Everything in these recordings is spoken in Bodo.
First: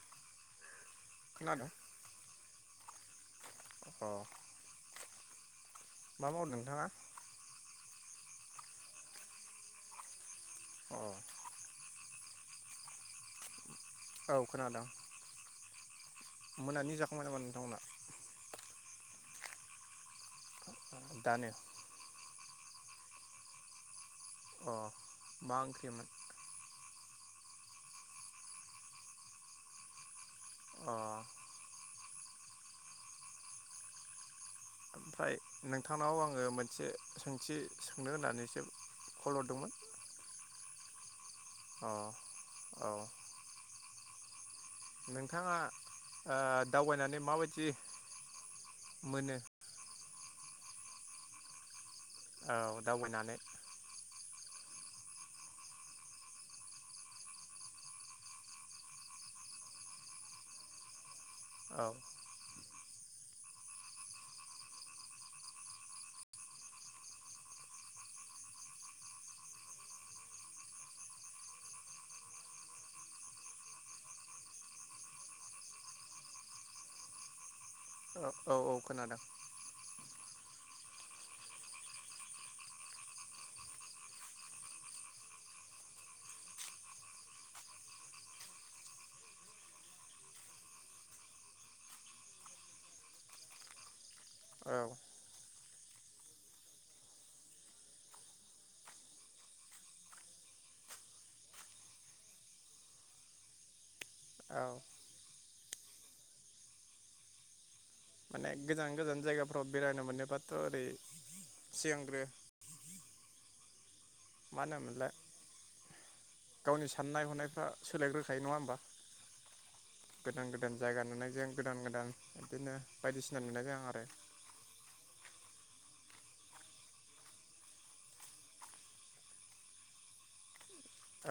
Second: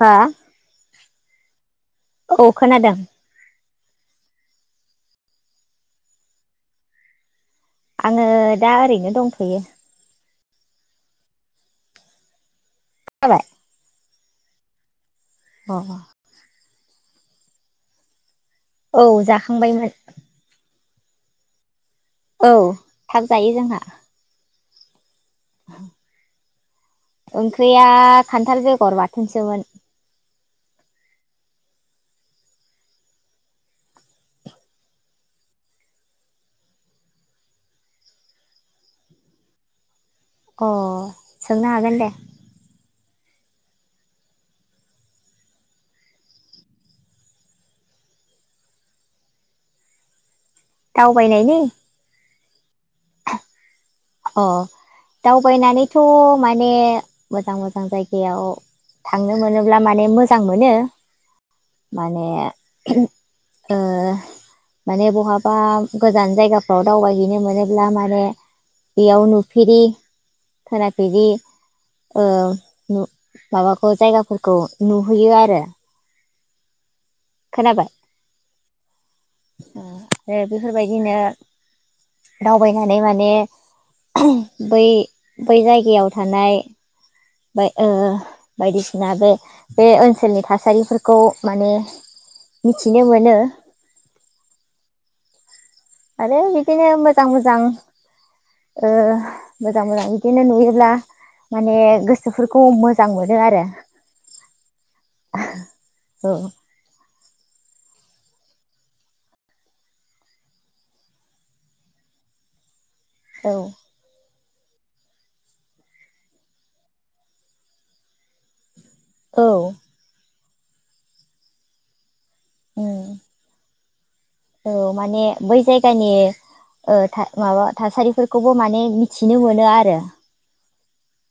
हा? खोनादों? औ खोनादों। अह मा मावदों नोंथाङा? आङो दा ओरैनो दंथ'यो। अह। नाबाय औ खोनादों। अह। मोनानि जाखांबाय नामा नोंथांमोना? औ जाखांबायमोन। दानो औ थाब जायो जोंहा। अह। मा ओंख्रिमोन? ओंख्रिया खान्थाल बेगर बाथोनसोमोन। अह। ओमफ्राय नोंथांनाव आङो मोनसे सोंथि सोंनो होननानैसो कल हरदोंमोन। अह। अ औ। नोंथाङा ओ दावबायनानै माबायदि मोनो? दावबायनायनि औ दावबायनानै अ दावबायनानैथ' माने मोजां मोजां जायगायाव थांनो मोनोब्ला माने मोजां मोनो। औ माने ओ माने बहाबा गोजान जायगाफ्राव दावबायहैनो मोनोब्ला माने बेयाव नुफेरि खोनाफेरि ओ नु माबाखौ जायगाफोरखौ नुहैयो आरो। खोनाबाय? औ औ औ खोनादों। ओ आरो बेफोरबायदिनो दावबायनानै माने बै बै जायगायाव थानाय ओ बायदिसिना बे बे ओनसोलनि थासारिफोरखौ माने मिथिनो मोनो। औ आरो बिदिनो मोजां मोजां ओ मोजां मोजां बिदिनो नुयोब्ला माने गोसोफोरखौ मोजां मोनो आरो। औ ओं माने गोजान गोजान जायगाफ्राव बेरायनो मोनोबाथ' ओरै सिगांग्रो औ मानो होनोमोनलाय गावनि साननाय हनायफ्रा सोलायग्रोखायो नङा होमबा? औ गोदान गोदान जायगा नुनाय जों गोदान गोदान बिदिनो उम बायदिसिना नुनाय जायो आं आरो औ माने बै जायगानि ओ था माबा थासारिफोरखौबो माने मिथिनो मोनो आरो।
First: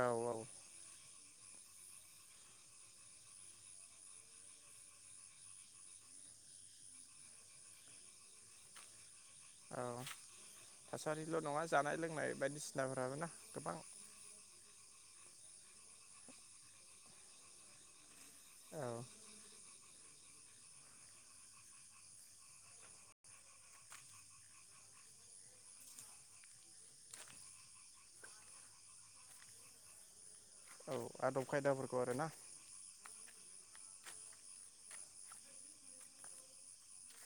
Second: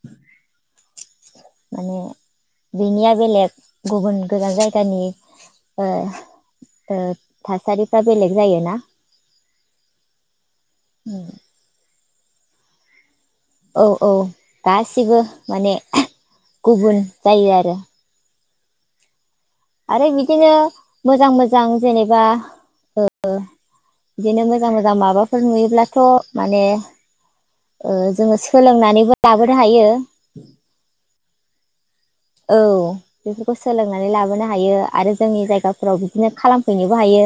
औ औ। माने बेनिया बेलेग गुबुन गोजान जायगानि ओ ओ थासारिफ्रा बेलेग जायोना। औ थासारिल' नङा जानाय लोंनाय बायदिसिनाफोराबो ना। गोबां औ औ गासिबो। माने गुबुन जायो आरो औ आरो बिदिनो मोजां मोजां जेनेबा ओ बिदिनो मोजां मोजां माबाफोर नुयोब्लाथ' माने ओ जोङो सोलोंनानैबो लाबोनो हायो। औ आदब खायदाफोरखौ आरोना औ बे सोलोंनानै लाबोनो हायो आरो जोंनि जायगाफोराव बिदिनो खालामफैनोबो हायो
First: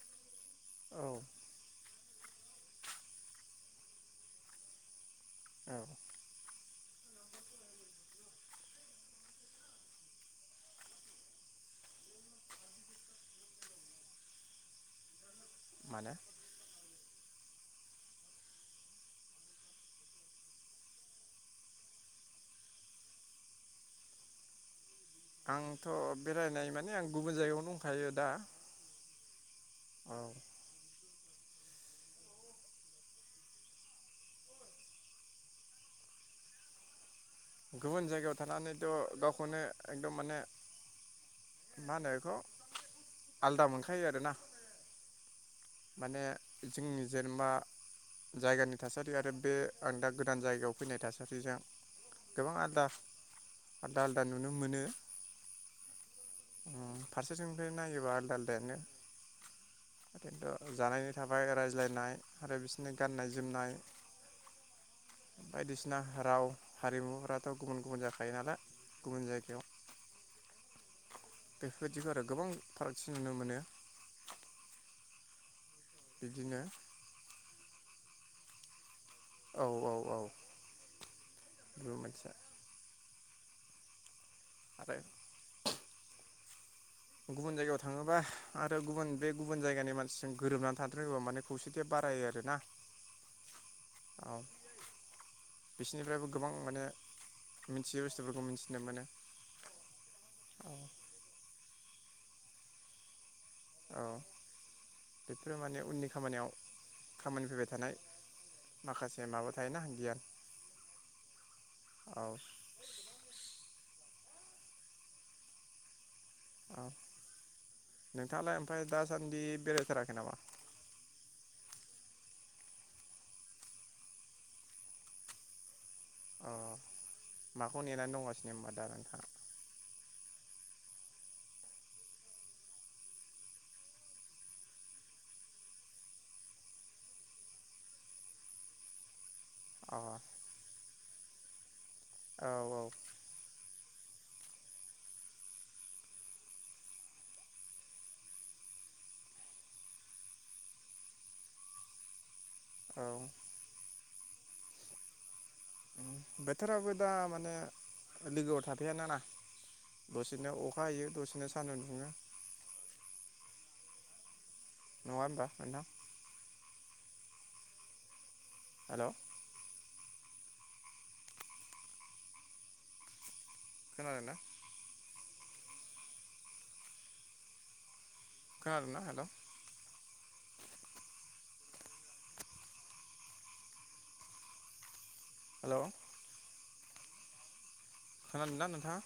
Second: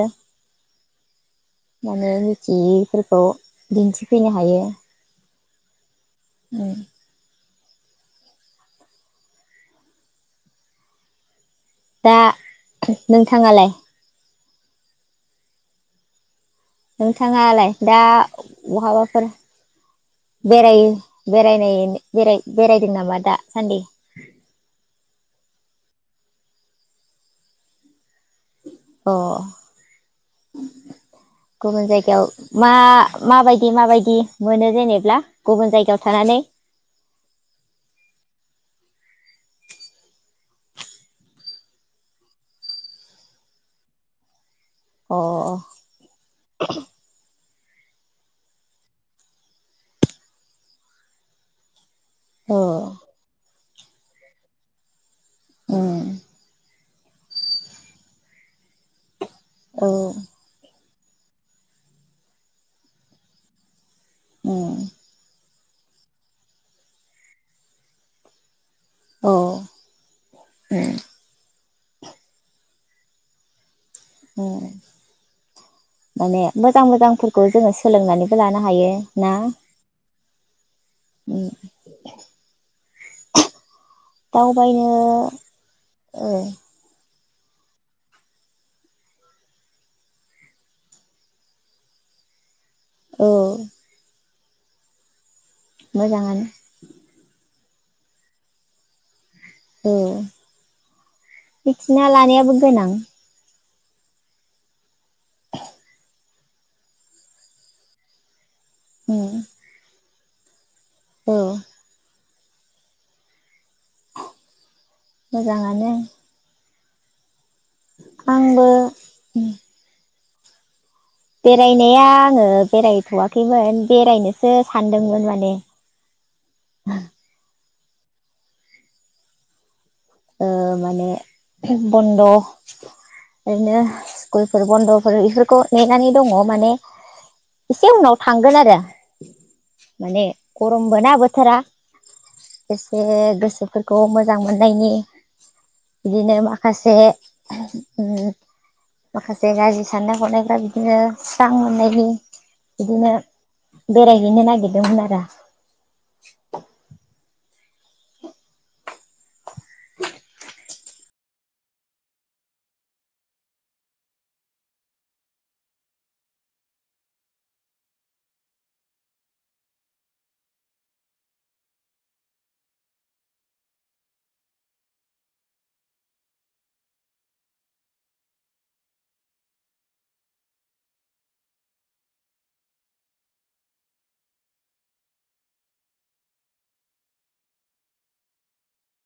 औ माने मिथियैफोरखौ दिन्थिफैनो हायो। औ। ओम। दा नोंथाङालाय? माने? नोंथाङालाय दा बहाबाफोर बेरायो बेराय बेरायदों नामा दासान्दि? आंथ' बेरायनाय माने आं गुबुन जायगायावनो दंखायो दा। अ औ [inaudible] गुबुन जायगायाव मा माबायदि माबायदि मोनो जेनेब्ला गुबुन जायगायाव थानानै? गुबुन जायगायाव थानानैथ' गावखौनो एकदम माने मा होनो बेखौ आलदा मोनखायो आरोना। अअ अ। माने जोंनि जेनेबा जायगानि थासारि आरो बे आं दा गोदान जायगायाव फैनाय थासारिजों गोबां औ आदाफ आलदा आलदा नुनो मोनो। उम उम फारसेथिंनिफ्राय नायोबा आलदा आलदायानो। औ खिन्थु जानायनि थाबाय रायज्लायनाय आरो बिसोरनि गाननाय जोमनाय उम बायदिसिना राव हारिमुफोराथ' गुबुन गुबुन जाखायो नालाय। गुबुन औ जायगायाव उम बेफोरबायदिखौ आरो गोबां फारागथि नुनो मोनो। उम। माने बिदिनो मोजां मोजांफोरखौ जोङो सोलोंनानै खौ लानो हायो। ना औ औ औ उम बेबो मोनसे। दावबायनो आरो ओ गुबुन जायगायाव थाङोबा आरो गुबुन बे गुबुन जायगानि मानसिजों गोरोबनानै थानो रोंबा माने खौसेथिया बारायो आरो ना। औ औ बिसोरनिफ्रायबो मोजाङानो गोबां माने मिथियै बुस्थुफोरखौ मिथिनो मोनो। औ औ मिथिना लानायाबो गोनां। औ बेफोरो माने उननि खामानियाव खामानि फैबाय थानाय। माखासे उम माबा थायोना गियान। औ। औ। मोजाङानो। औ। नोंथाङालाय आंबो ओमफाय दासान्दि बेरायथाराखै नामा? बेरायनाया आङो बेरायथ'वाखैमोन बेरायनोसो सानदोंमोन माने। अ [unintelligible] माखौ नेनानै दंगासिनो होमबा दा नोंथाङा? ओ माने बन्द' ओरैनो स्कुलफोर बन्द'फोर इफोरखौ नेनानै दङ' माने एसे उनाव थांगोन आरो अ माने गरम बोना बोथारा। औ औ एसे गोसो फोरखौ मोजां मोननायनि बिदिनो माखासे उम माखासे गाज्रि साननाय हनायफ्रा बिदिनो स्रां मोननायनि। बिदिनो बेरायहैनो नागिरदोंमोन आरो। बोथोराबो दा मा नो लोगोआव थाफाया ना ना दसेनो अखा हायो दसेनो सान्दुं दुङो। नङा होमबा नोंथां? हेलौ। खोनादों ना? खोनादों ना हेलौ? हेलौ। खोनादों ना नोंथाङा?